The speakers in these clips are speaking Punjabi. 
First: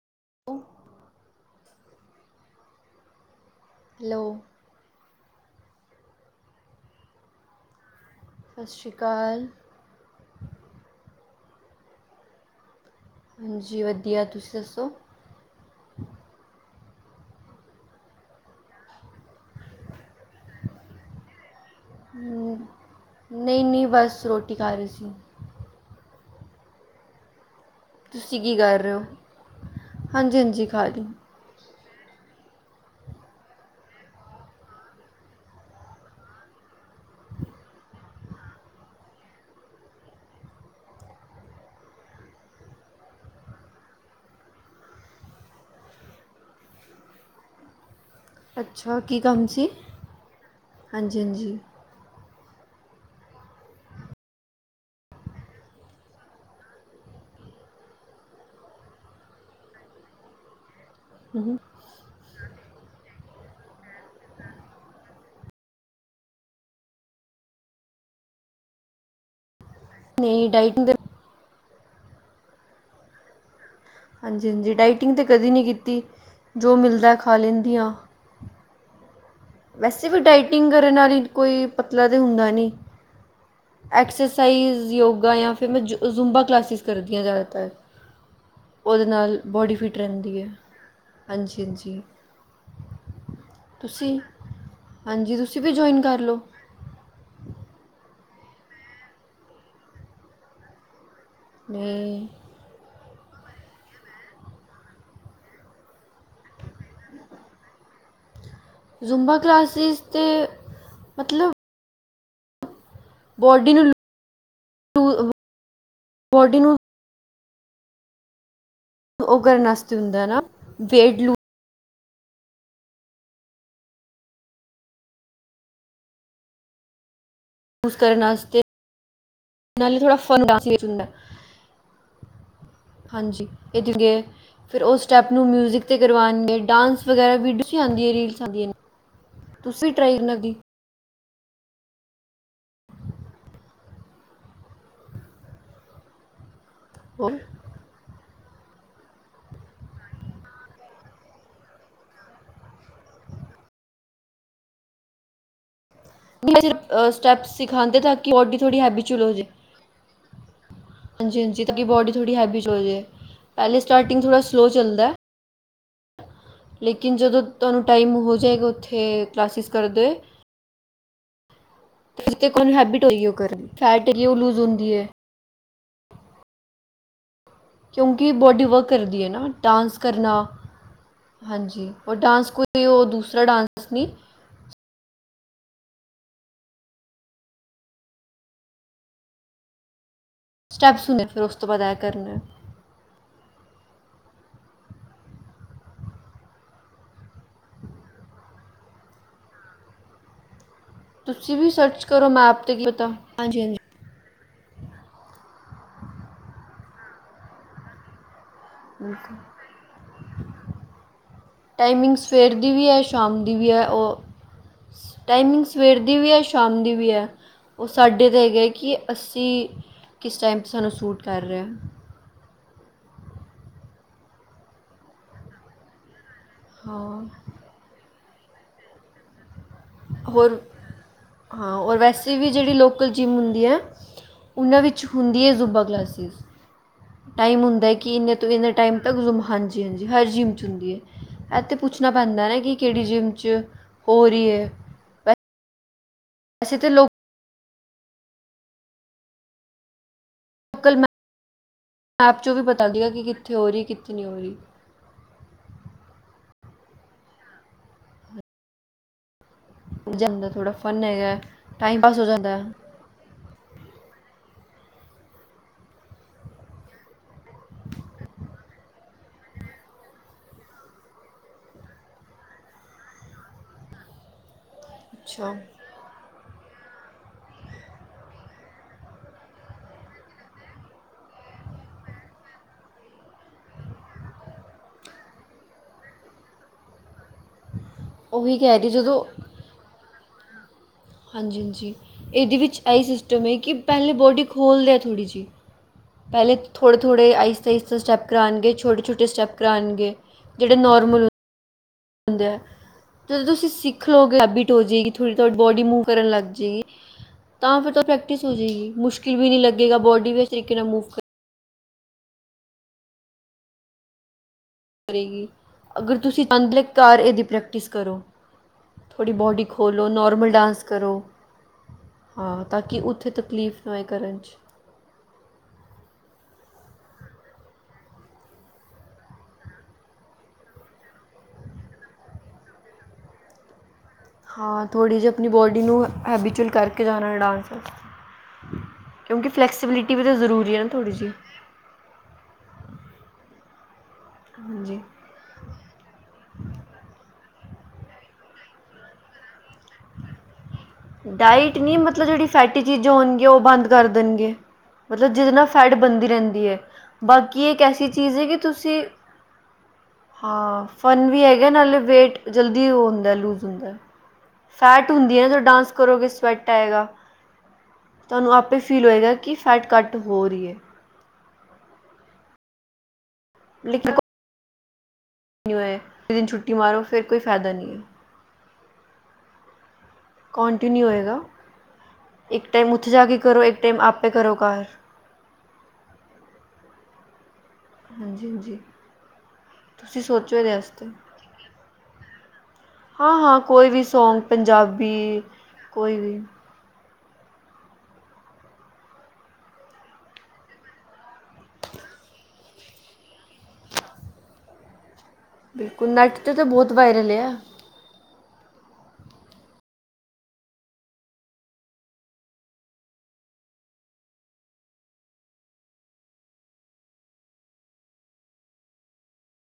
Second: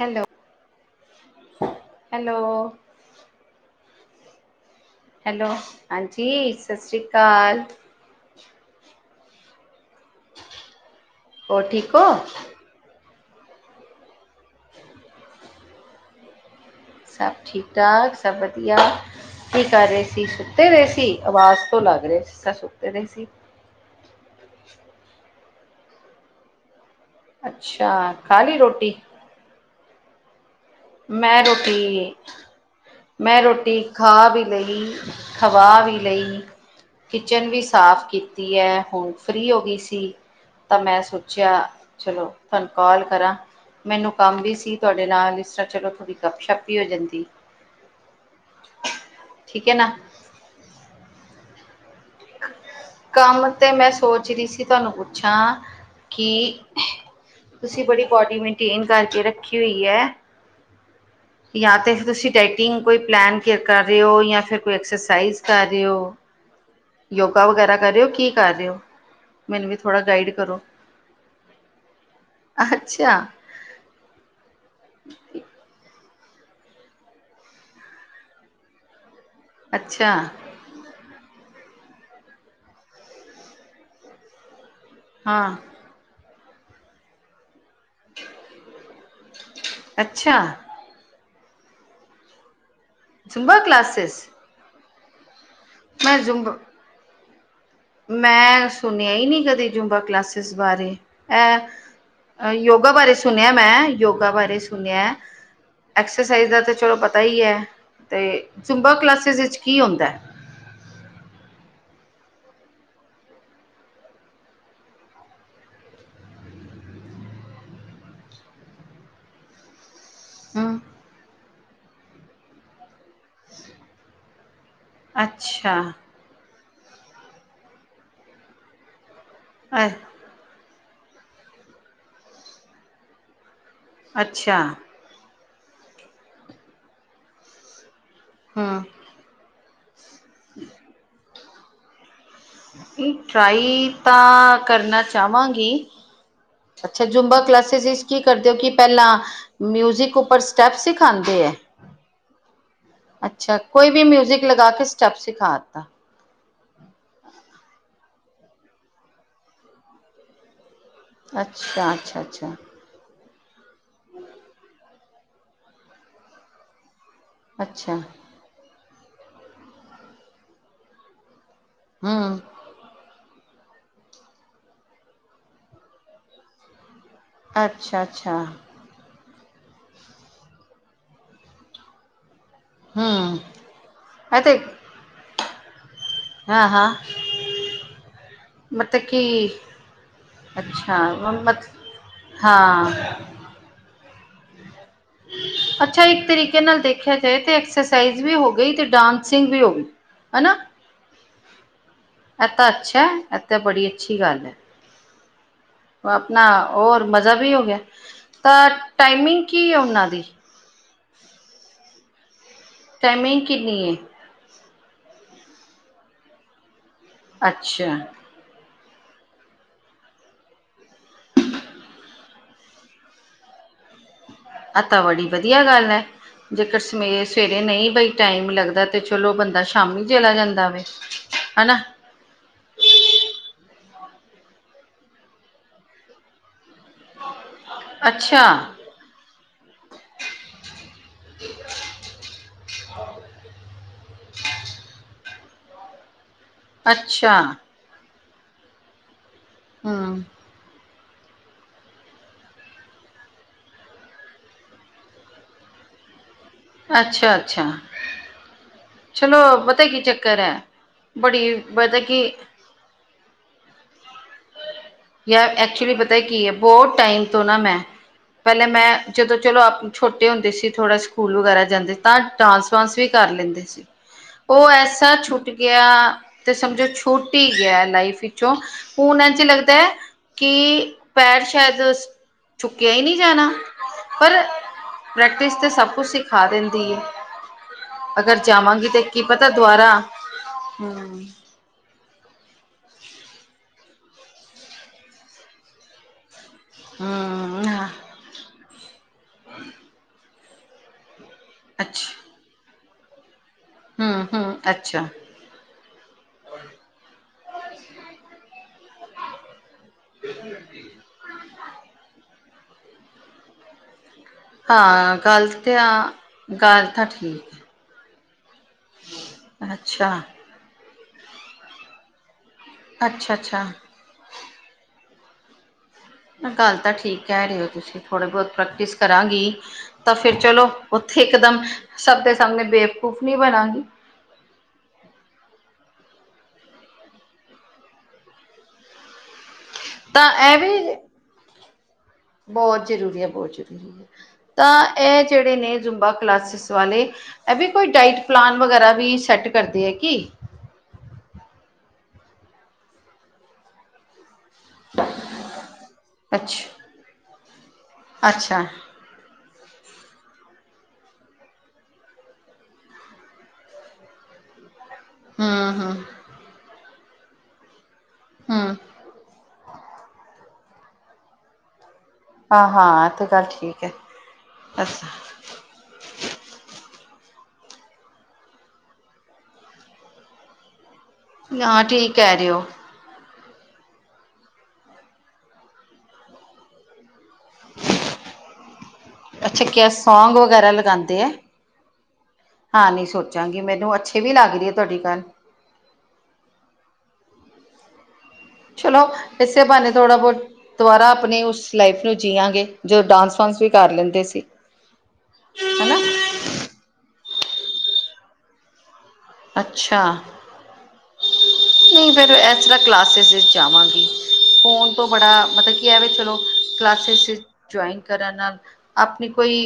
Hello- hello. ਹੈਲੋ। ਹੈਲੋ, ਹਾਂਜੀ ਸਤਿ ਸ਼੍ਰੀ ਅਕਾਲ। ਸਤਿ ਸ਼੍ਰੀ ਅਕਾਲ। ਹੋਰ ਠੀਕ ਓ। ਹਾਂਜੀ ਵਧੀਆ ਤੁਸੀਂ ਦੱਸੋ। ਸਭ ਠੀਕ ਠਾਕ- ਸਭ ਵਧੀਆ, ਕੀ ਕਰ ਰਹੇ ਸੀ ਸੁੱਤੇ ਦੇ ਸੀ ਅਵਾਜ਼ ਤੋਂ ਲੱਗ ਰਿਹਾ ਸੁੱਕਦੇ ਜਿਸ ਰਾ ਸੁੱਤੇ ਦੇ ਸੀ। ਨਈ- ਨਈ ਬਸ ਰੋਟੀ ਖਾ ਰੇ ਸੀਂ। ਅੱਛਾ। ਤੁਸੀਂ ਖਾ ਕੀ ਲਈ ਕਰ ਰਹੇ ਰੋਟੀ? ਓ, ਹਾਂਜੀ- ਹਾਂਜੀ ਖਾਲ ਮੈਂ ਰੋਟੀ ਮੈਂ ਰੋਟੀ ਖਾ ਵੀ ਲਈ, ਖਵਾ ਵੀ ਲਈ। ਕਿਚਨ ਵੀ ਸਾਫ਼ ਕੀਤੀ ਐ। ਹੁਨ ਫ੍ਰਰੀ ਹੋਗੀ ਸੀ। ਤਾਂ ਮੈਂ ਸੋਚੇਆ ਚਲੋ, ਤਾਨੂੰ ਕਾਲ ਕਰਾਂ। ਮੈਨੂੰ ਕੰਮ ਵੀ ਸੀ ਤਾਡੇ ਨਾਲ ਇਸ ਤਰਾਂ ਚਲੋ ਥੋੜੀ ਗੱਪਸ਼ੱਪ ਵੀ ਹੋ ਜਾਂਦੀ। ਅੱਛਾ ਕੀ ਕੰਮ ਸੀ? ਠੀਕ ਹੈ ਨਾ ਹਾਂਜੀ ਹਾਂਜੀ। ਕੰਮ ਤੇ ਮੈਂ ਸੋਚ ਰੀ ਸੀ ਤਾਨੂੰ ਪੁੱਛਾਂ ਕਿ ਤੁਸੀ ਬੜੀ ਬੋਡੀ ਮੇਨਟੇਨ ਕਰਕੇ ਰੱਖੀ ਹੋਈ ਐ। ਯਾ ਤੇ ਤੁਸੀ ਡਾਈਟਿੰਗ ਕੋਈ ਪਲੈਨ ਕਰ ਰੇਓ ਯਾਂ ਫੇਰ ਕੋਈ ਐਕਸਰਸਾਈਜ਼ ਕਰ ਰੇਓ। ਯੋਗਾ ਵਗੈਰਾ ਕਰ ਰੇਓ ਕੀ ਕਰ ਰੇਓ? ਮੈਨੂੰ ਵੀ ਥੋੜ੍ਹਾ ਗਾਈਡ ਨਹੀਂ ਕਰੋ। ਡਾਇਟਿੰਗ ਦੇ ਅੱਛਾ। ਹਾਂਜੀ ਹਾਂਜੀ ਡਾਇਟਿੰਗ ਤੇ ਕਦੇ ਨੀ ਕੀਤੀ। ਜੋ ਮਿਲਦਾ ਐ ਖਾ ਲੈਂਦੀ ਆਂ। ਵੈਸੇ ਅੱਛਾ ਵੀ ਡਾਈਟਿੰਗ ਕਰਨ ਨਾਲੀ ਕੋਈ ਪਤਲਾ ਤੇ ਹੁੰਦਾ ਨੀ। ਐਕਸਰਸਾਈਜ਼ ਯੋਗਾ ਯਾਂ ਹਾਂ ਫੇਰ ਮੈਂ ਜ਼ੁੁੰਬਾ ਕਲਾਸਿਸ ਕਰਦੀਆਂ ਜ਼ਆਦਾਤਰ। ਓਦੇ ਨਾਲ ਬੋਡੀ ਫਿੱਟ ਅੱਛਾ ਰੈਂਦੀ ਐ। ਹਾਂਜੀ ਹਾਂਜੀ। ਜੁੰਬਾਂ ਤੁਸੀਂ ਕਲਾਸਿਸ। ਹਾਂਜੀ ਤੁਸੀ ਵੀ ਜੁਆਇਨ ਮੈਂ ਕਰ ਲਓ। ਜ਼ੁੰਬਾ ਮੈਂ ਸੁਨੇਆ ਈ ਨੀ ਕਦੀ ਜੂੰਬਾ ਕਲਾਸਿਸ ਬਾਰੇ ਐ ਨਹੀਂ ਅ ਯੋਗਾ ਬਾਰੇ ਸੁਨੇਆ ਮੈਂ ਯੋਗਾ ਬਾਰੇ ਸੁਨੇਐ। ਐਕਸਰਸਾਈਜ਼ ਦਾ ਤੇ ਚਲੋ ਪਤਾ ਈਐ ਤੇ ਜੁੰਬਾ ਕਲਾਸਿਸ ਜ਼ੁੰਬਾ ਵਿੱਚ ਕੀ ਹੁੰਦੈ। ਤੇ ਮਤਲਬ ਬੋਡੀ ਨੂੰ [inaudible] ਬੋਡੀ ਨੂੰ ਓ ਕਰਨ ਆਸਤੇ ਹੁੰਦੈ ਨਾ ਹਮ ਵੇਟ ਲੂ ਅੱਛਾ। ਲੂਜ਼ ਕਰਨ ਆਸਤੇ ਅ ਨਾਲੇ ਥੋੜ੍ਹਾ ਹਾਂਜੀ [unintelligible] ਅੱਛਾ ਫੇਰ ਓਸ ਸਟੈਪ ਨੂੰ ਮਿਊਜ਼ਿਕ ਤੇ ਕਰਵਾਣਗੇ ਡਾਂਸ ਵਗੈਰਾ ਵੀਡੀਓਜ਼ ਆਂਦੀ ਰੀਲਸ ਆਂਦੀ ਹਮ ਤੁਸੀ ਟਰਾਈ ਕਰਨਾ ਦੀ। ਟਰਾਈ ਤਾਂ ਕਰਨਾ ਚਾਵਾਂਗੀ। ਅੱਛਾ ਹੋਰ ਜੁਮਬਾ ਨਹੀਂ ਕਲਾਸਿਸ ਇਚ ਕੀ ਕਰਦੇ ਓ ਕਿ ਪੈਲਾਂ ਮਿਊਜਿਕ ਉੱਪਰ ਸਟੈਪ ਸਿਖਾਂਦੇ ਐ। ਅੱਛਾ ਕੋਈ ਵੀ ਮਿਊਜ਼ਿਕ ਲਗਾ ਕੇ ਸਟੈਪ ਸਿਖਾਤਾ। ਸਟੈਪਸ ਸਿਖਾਂਦੇ ਤਾਂ ਕਿ ਓਡੀ ਥੋੜੀ ਹੈਬੀਚੁਲ ਹੋਜੇ। ਹਾਂਜੀ ਹਾਂਜੀ ਤਾਂ ਕਿ ਅੱਛਾ ਬੋਡੀ ਅੱਛਾ ਥੋੜੀ ਅੱਛਾ ਹੈਬੀਚਲ ਹੋਜੇ। ਪੈਲੇ ਸਟਾਰਟਿੰਗ ਥੋੜਾ ਸਲੋ ਚੱਲਦਾ ਐ‌। ਲੇਕਿਨ ਜਦੋਂ ਤਾਨੂੰ ਅੱਛਾ ਟਾਈਮ ਹੋ ਜੇਗਾ ਓਥੇ ਕਲਾਸਿਸ ਕਰਦੇੇ ਹਮ ਹੋਏ ਤਾਨੂੰ ਹੈਬਿਟ ਹੋਏਗੀ ਓ ਕਰਨ ਦੀ। ਫੈਟ ਏਰੀ ਓ ਲੂਜ਼ ਹੁੰਦੀ ਏ ਅੱਛਾ ਕਿਉਂਕਿ ਅੱਛਾ ਬੋਡੀ ਵਰਕ ਕਰਦੀ ਏ ਨਾ। ਡਾਂਸ ਕਰਨਾ, ਹਾਂਜੀ ਡਾਂਸ ਕੋਈ ਓ, ਦੂਸਰਾ ਡਾਂਸ ਨੀ। ਐਤੇ ਹਾਂ- ਹਾਂ। ਮਤ ਕੀ ਅੱਛਾ ਸਟੈਪਸ ਹੁੰਦੇ ਮ ਫਿਰ ਉਸ ਤੋਂ ਮਤ ਬਾਅਦ ਇਹ ਕਰਨਾ ਹੈ। ਹਾਂ ਅੱਛਾ ਏਕ ਤਰੀਕੇ ਨਾਲ ਦੇਖੇਆ ਜਾਏ ਤੇ ਐਕਸਸਾਈਜ਼ ਵੀ ਹੋ ਗਈ ਤੇ ਡਾਂਸਿੰਗ ਵੀ ਹੋਗੀ। ਹਨਾ। ਤੁਸੀ ਵੀ ਸਰਚ ਕਰੋ ਇਹ ਮੈਪ ਤਾਂ ਤੇ, ਕੀ ਅੱਛਾ ਪਤਾ ਹੈ ਇਹ ਤਾਂ ਹਾਂਜੀ-ਹਾਂਜੀ। ਬੜੀ ਅੱਛੀ ਗੱਲ ਐ। ਅਪਨਾ ਹੋਰ ਮਜਾ ਵੀ ਹੋ ਗੇਆ, ਤਾਂ ਟਾਈਮਿੰਗ ਕੀ ਐ ਓਨਾਂ ਦੀ ਟਾਈਮਿੰਗ ਸਵੇਰ ਦੀ ਵੀ ਐ, ਸ਼ਾਮ ਟਾਈਮਿੰਗ ਦੀ ਵੀ ਕਿੰਨੀ ਐ। ਹੈ ਓ ਟਾਈਮਿੰਗ ਸਵੇਰ ਦੀ ਵੀ ਐ, ਸ਼ਾਮ ਦੀ ਵੀ ਐ। ਉਹ ਅੱਛਾ ਸਾਡੇ ਹੈਗਾ ਕਿ ਅਸੀਂ ਕਿਸ ਟੈਮ 'ਤੇ ਸਾਨੂੰ ਸੂਟ ਕਰ ਰਿਹਾ ਆ ਤਾਂ ਬੜੀ ਵਧੀਆ ਗੱਲ ਐ, ਜੇਕਰ ਹਾਂ ਸਵੇਰੇ-ਸਵੇਰੇ ਨਹੀਂ ਬਈ ਟਾਈਮ ਲੱਗਦਾ ਤੇ ਚਲੋ ਬੰਦਾ ਸ਼ਾਮੀ ਚਲਾ ਜਾਂਦਾ ਵੇ, ਹਨਾ ਦੀ ਵੀ ਜੇੜੀ ਲੋਕਲ ਜਿੰਮ ਹੁੰਦੀ ਐ, ਉਹਨਾਂ ਵਿੱਚ ਹੁੰਦੀ ਐ ਜ਼ੂਬਾ ਕਲਾਸਿਸ ਟਾਈਮ ਹੁੰਦਾ ਏ ਕਿ ਇੰਨੇ ਅੱਛਾ ਤੋਂ ਇੰਨੇ ਟਾਈਮ ਤਕ ਜੂਬਾ, ਹਾਂਜੀ- ਹਾਂਜੀ, ਹਰ ਜਿੰਮ 'ਚ ਹੁੰਦੀ ਏ ਐਹ ਤੇ ਪੁੱਛਣਾ ਪੈਂਦਾ ਨਾ ਕਿ ਕੇੜੀ ਜਿੰਮ 'ਚ, ਹੋ ਰਹੀ ਏ, ਬ ਅੱਛਾ। ਹਾਂ। ਕਲ ਮੈਪ, ਮੈਪ ਚੋਂ ਵੀ ਪਤਾ ਕਿਆ, ਕਿ ਕਿੱਥੇ ਹੋ ਰਹੀ, ਕਿੱਥੇ ਨੀ ਹੋ ਰਹੀ ਅੱਛਾ- ਅੱਛਾ, ਚਲੋ ਵਧ ਪਤਾ ਕੀ ਚੱਕਰ ਜਾਂਦਾ ਐ, ਥੋੜਾ ਫਨ ਹੈਗਾ ਬੜੀ ਟਾਈਮ ਮਤਲਬ ਪਾਸ ਕਿ ਹੋ ਜਾਂਦਾ ਹੈ। ਯਾਰ ਐਕਚੁਲੀ ਪਤਾ ਕੀ ਐ, ਬਹੁਤ ਟਾਈਮ ਤੋਂ ਨਾ ਮੈਂ ਪਹਿਲੇ ਮੈਂ, ਜਦੋਂ ਚਲੋ ਆਪਾਂ ਛੋਟੇ ਹੁੰਦੇ ਸੀ ਥੋੜ੍ਹਾ ਸਕੂਲ ਵਗੈਰਾ ਜਾਂਦੇ ਸੀ, ਤਾਂ ਡਾਂਸ- ਵਾਂਸ ਵੀ ਕਰ ਲੈਂਦੇ ਸੀ, ਓ ਐਸ ਐਸਾ ਛੁੱਟ ਅੱਛਾ ਗਿਆ। ਤੇ ਸਮਝੋ ਛੁੱਟ ਈ ਗਿਆ ਲਾਈਫ ਵਿੱਚੋਂ, ਹੁਣ ਐੰਝ ਲੱਗਦਾ ਕੀ, ਪੈਰ ਸ਼ਾਇਦ ਅਸ ਚੁੱਕਿਆ ਈ ਨਹੀਂ ਜਾਣਾ, ਪਰ, ਪ੍ਰੈਕਟਿਸ ਤਾਂ ਸਭ ਸਭ ਕੁਛ ਸਿਖਾ ਦਿੰਦੀ ਏ, ਅਗਰ ਉਹੀ ਕਹਿ ਜਾਵਾਂਗੀ ਰਹੀ ਤੇ ਕੀ ਜਦੋਂ ਪਤਾ ਦੁਆਰਾ, ਹਮ ਹਾਂਜੀ- ਹਾਂਜੀ, ਇਹਦੇ ਵਿੱਚ ਐਹੀ ਸਿਸਟਮ ਐ, ਕਿ ਪਹਿਲੇ ਬੋਡੀ ਖੋਲਦੇ ਆ ਥੋੜ੍ਹੀ ਜਿਹੀ ਪਹਿਲੇ ਥੋੜੇ- ਥੋੜੇ, ਆਈਸਤਾ- ਹਮ ਆਈਸਤਾ ਸਟੈਪ ਕਰਾਉਣਗੇ, ਛੋਟੇ- ਛੋਟੇ ਸਟੈਪ ਕਰਾਉਣਗੇ, ਜੇੜੇ ਨੋਰਮਲ ਅੱਛ। ਹੁੰਦੇ ਐ, ਜਦੋਂ ਤੁਸੀਂ ਸਿੱਖ ਹੂੰ ਲਓਗੇ, ਹੂੰ ਹੈਬੀਟ ਹੋ ਅੱਛਾ ਜੇਗੀ ਥੋੜ੍ਹੀ ਤੁਹਾਡੀ ਬੋਡੀ ਮੂਵ ਕਰਨ ਲੱਗ ਜੇਗੀ ਤਾਂ ਫੇਰ ਤਾਂ ਪ੍ਰੈਕਟਿਸ ਹੋ ਜਾਏਗੀ, ਮੁਸ਼ਕਿਲ ਵੀ ਨੀ ਲੱਗੇਗਾ, ਬੋਡੀ ਵੀ ਇਸ ਤਰੀਕੇ ਨਾਲ ਮੂਵ ਕਰ ਹਾਂ ਗੱਲ ਕਰੇਗੀ, ਤੇ ਆ ਅਗਰ ਤੁਸੀਂ ਗੱਲ ਤਾਂ [unintelligible] ਇਹਦੀ ਠੀਕ ਪ੍ਰੈਕਟਿਸ ਕਰੋ ਥੋੜੀ ਬਾਡੀ ਹੈ ਖੋਲੋ, ਅੱਛਾ ਨਾਰਮਲ ਡਾਂਸ ਕਰੋ। ਹਾਂ, ਤਾਂਕਿ ਉੱਥੇ ਅੱਛਾ ਅੱਛਾ ਤਕਲੀਫ਼ ਨਾ ਹੋਏ ਕਰਨ 'ਚ ਗੱਲ ਤਾਂ ਠੀਕ ਕਹਿ ਰਹੇ ਓ ਤੁਸੀਂ, ਥੋੜ੍ਹੀ ਬਹੁਤ ਪ੍ਰੈਕਟਿਸ ਕਰਾਂਗੀ ਤਾਂ ਫੇਰ ਚਲੋ, ਉੱਥੇ ਇਕਦਮ, ਸਭ ਦੇ ਸਾਹਮਣੇ ਬੇਵਕੂਫ ਨੀ ਬਣਾਂਗੀ ਹਾਂ, ਥੋੜ੍ਹੀ ਜਿਹੀ ਆਪਣੀ ਬੋਡੀ ਨੂੰ, ਹੈਬੀਚੁਅਲ ਕਰਕੇ ਜਾਣਾ ਡਾਂਸ ਕਿਉਂਕਿ ਫੈਕਸੀਬਿਲਿਟੀ ਵੀ ਤਾਂ ਇਹ ਜ਼ਰੂਰੀ ਐ ਨਾ ਵੀ ਥੋੜ੍ਹੀ ਜਿਹੀ ਬਹੁਤ ਜ਼ਰੂਰੀ ਐ, ਬਹੁਤ ਜ਼ਰੂਰੀ ਐ, ਤਾਂ ਹਾਂਜੀ ਐਹ ਜਿਹੜੇ ਨੇ ਜ਼ੁੰਬਾ ਕਲਾਸਿਸ ਵਾਲੇ ਐਹ ਵੀ ਕੋਈ ਡਾਇਟ ਪਲਾਨ ਵਗੈਰਾ ਵੀ ਸੈੱਟ ਕਰਦੇ ਐ ਕਿ ਡਾਇਟ ਨੀ, ਮਤਲਬ ਜੇੜੀ ਫੈਟੀ ਚੀਜ਼ਾਂ ਹੋਣਗੀਆਂ, ਉਹ ਬੰਦ ਕਰ ਦੇਣਗੇ ਮਤਲਬ ਜਿਹਦੇ ਨਾਲ਼ ਫੈਟ ਬਣਦੀ ਰਹਿੰਦੀ ਏ, ਅੱਛਾ ਬਾਕੀ ਇੱਕ ਐਸੀ ਚੀਜ਼ ਏ, ਕਿ ਅੱਛਾ ਤੁਸੀਂ [inaudible] ਹਾਂ, ਫਨ ਵੀ ਹੈਗਾ ਨਾਲੇ ਵੇਟ, ਜਲਦੀ ਉਹ ਹੁੰਦਾ ਲੂਜ਼ ਹੁੰਦਾ ਫੈਟ ਹੁੰਦੀ ਐ ਨਾ ਹੂੰ ਜਦੋਂ ਡਾਂਸ ਹੂੰ ਕਰੋਗੇ ਸਵੈਟ ਆਏਗਾ, ਤੁਹਾਨੂੰ ਹੂੰ ਆਪੇਸ ਫੀਲ ਹੋਏਗਾ, ਕਿ ਫੈਟ ਘੱਟ ਹੋ ਰਹੀ ਏ ਹਾਂ- ਹਾਂ ਐਹ ਤੇ ਗੱਲ ਠੀਕ ਐ, ਲੇਕਿਨ ਅੱਛ [unintelligible] ਇੱਕ ਦਿਨ ਛੁੱਟੀ ਮਾਰੋ ਫੇਰ ਕੋਈ ਫੈਦਾ ਨੀ ਏ। ਕੋਂਟੀਨਿਊ ਹੋਏਗਾ ਹਾਂ ਠੀਕ ਕਹਿ ਰਹੇ ਹੋ ਇੱਕ ਟੈਮ ਉੱਥੇ ਜਾ ਕੇ ਕਰੋ ਇੱਕ ਟੈਮ ਆਪੇ ਕਰੋ ਘਰ। ਹਾਂਜੀ ਹਾਂਜੀ ਅੱਛਾ ਕਿਆ ਤੁਸੀਂ ਸੋਂਗ ਸੋਚੋ ਵਗੈਰਾ ਇਹਦੇ ਵਾਸਤੇ ਲਗਾਂਦੇ ਐ? ਹਾਂ ਨੀ ਹਾਂ-ਹਾਂ ਸੋਚਾਂਗੀ, ਕੋਈ ਮੈਨੂੰ ਅੱਛੇ ਵੀ ਸੌਂਗ ਲੱਗ ਰੀ ਐ ਤੁਆਡੀ ਗੱਲ। ਪੰਜਾਬੀ ਕੋਈ ਵੀ ਚਲੋ ਇਸੇ ਬਾਨੇ ਥੋੜ੍ਹਾ ਬੌਤ ਦੁਬਾਰਾ ਆਪਨੀ ਉਸ ਲਾਈਫ ਨੂੰ ਜੀਆਂਗੇ। ਜਓ ਡਾਂਸ -ਵਾਂਸ ਵੀ ਕਰ ਲੈਂਦੇ ਸੀ। ਹਨਾ ਬਿਲਕੁਲ ਨੈੱਟ ਤੇ ਤਾ ਬੌਤ ਵਾਇਰਲ ਆ। ਅੱਛਾ ਨਈ ਫਿਰ ਏਸ ਤਰ੍ਹਾਂ ਕਲਾਸਿਸ ਵਿੱਚ ਜਾਵਾਂਗੀ ਫ਼ੋਨ ਤੋਂ ਬੜਾ ਮਤਲ ਕੀ ਐ ਵੇ ਚਲੋ ਕਲਾਸਿਸ ਵਿੱਚ ਜੁਆਇਨ ਕਰਨ ਨਾਲ ਆਪਨੀ ਕੋਈ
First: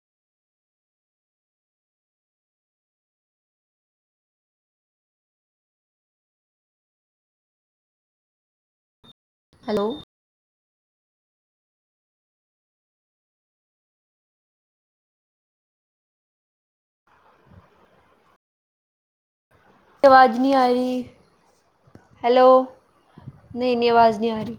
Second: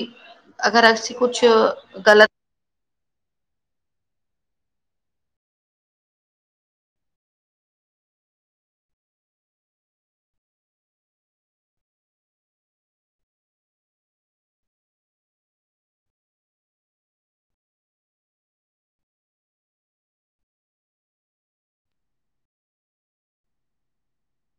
ਅਗਰ ਅਸੀ ਕੁੱਛ ਗਲਤ ਹੈਲੋ ਅਵਾਜ ਨੀ ਆ ਰੀ, ਹੈਲੋ ਨਈ -ਨੀ ਅਵਾਜ਼ ਨੀ ਆ ਰੀ।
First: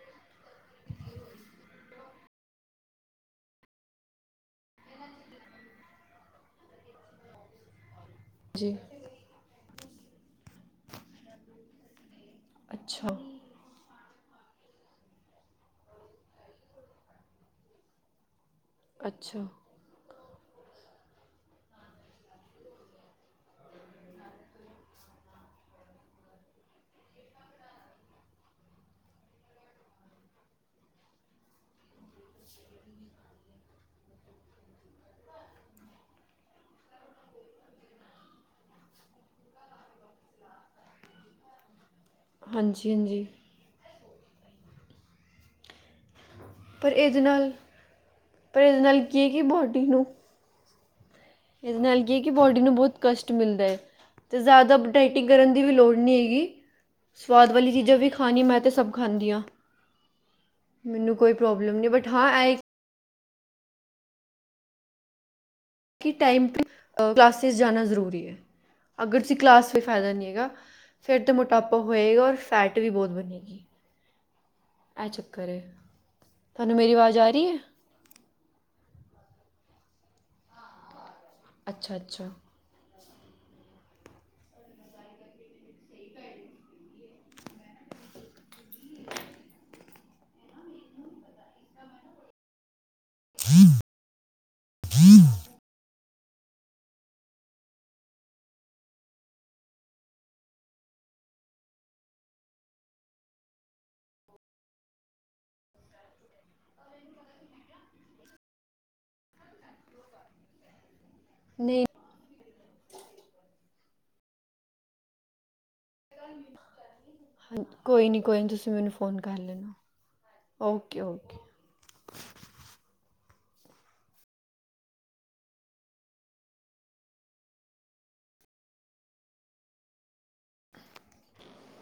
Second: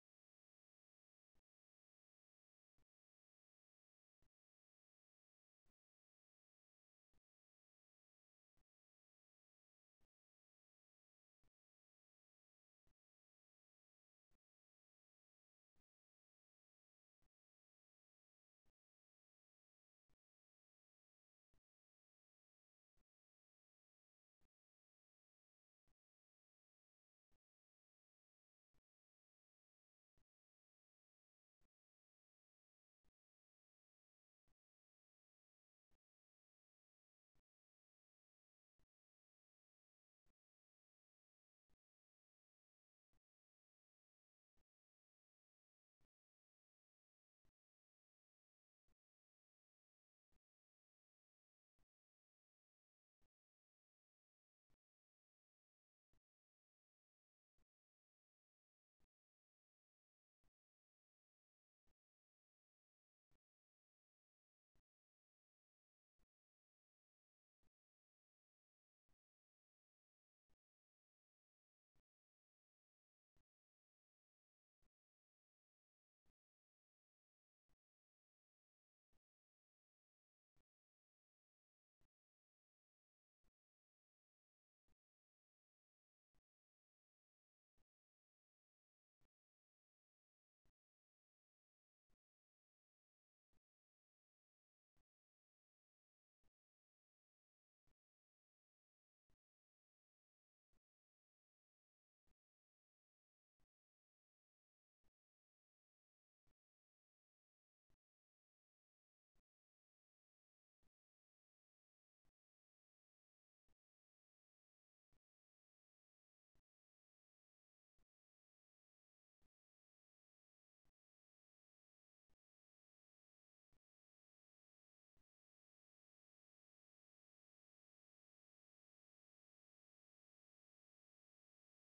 ਜੀ ਅੱਛਾ। ਅੱਛਾ [inaudible] ਹਾਂਜੀ ਅੰਜੀ ਪਰ ਏਦੇ ਨਾਲ, ਪਰ ਏਦੇ ਨਾਲ ਕੀ ਐ ਕਿ ਬੋਡੀ ਨੂੰ ਏਦੇ ਨਾਲ ਕੀ ਐ ਕਿ ਬੋਡੀ ਨੂੰ ਬੌਤ ਕਸ਼ਟ ਮਿਲਦੈ। ਅਤੇ ਜ਼ਿਆਦਾ ਅਬ ਡਾਇਟਿੰਗ ਕਰਨ ਦੀ ਵੀ ਲੋੜ ਨੀ ਹੇਗੀ ਸਵਾਦ ਵਾਲੀ ਚੀਜਾਂ ਵੀ ਖਾਣੀ ਮੈਂ ਤੇ ਸਬ ਖਾਂਦੀ ਆਂ। ਮੈਨੂੰ ਕੋਈ ਪ੍ਰੋਬਲਮ ਨਈ ਬਟ ਹਾਂ ਐ ਕਿ ਟਾਈਮ ਟੂ ਅ ਕਲਾਸਿਸ ਜਾਨਾ ਜ਼ਰੂਰੀ ਐ ਅਗਰ ਤੁਸੀ ਕਲਾਸ ਕੋਈ ਫੈਦਾ ਨੀ ਹੈਗਾ ਫੇਰ ਤੇ ਮੋਟਾਪਾ ਹੋਏਗਾ ਔਰ ਫੈਟ ਵੀ ਬੌਤ ਬਣੇਗੀ। ਐ ਚੱਕਰ ਏ, ਤਾਨੂੰ ਮੇਰੀ ਵਾਜ ਆ ਰੀ ਐ? ਅੱਛਾ- ਅੱਛਾ। [inaudible] ਨਈ [inaudible] ਹਾਂ ਕੋਈ ਨੀ ਕੋਈ ਨੀ ਤੁਸੀ ਮੈਨੂੰ ਫ਼ੋਨ ਕਰ ਲੈਣਾ ਓਕੇ ਓਕੇ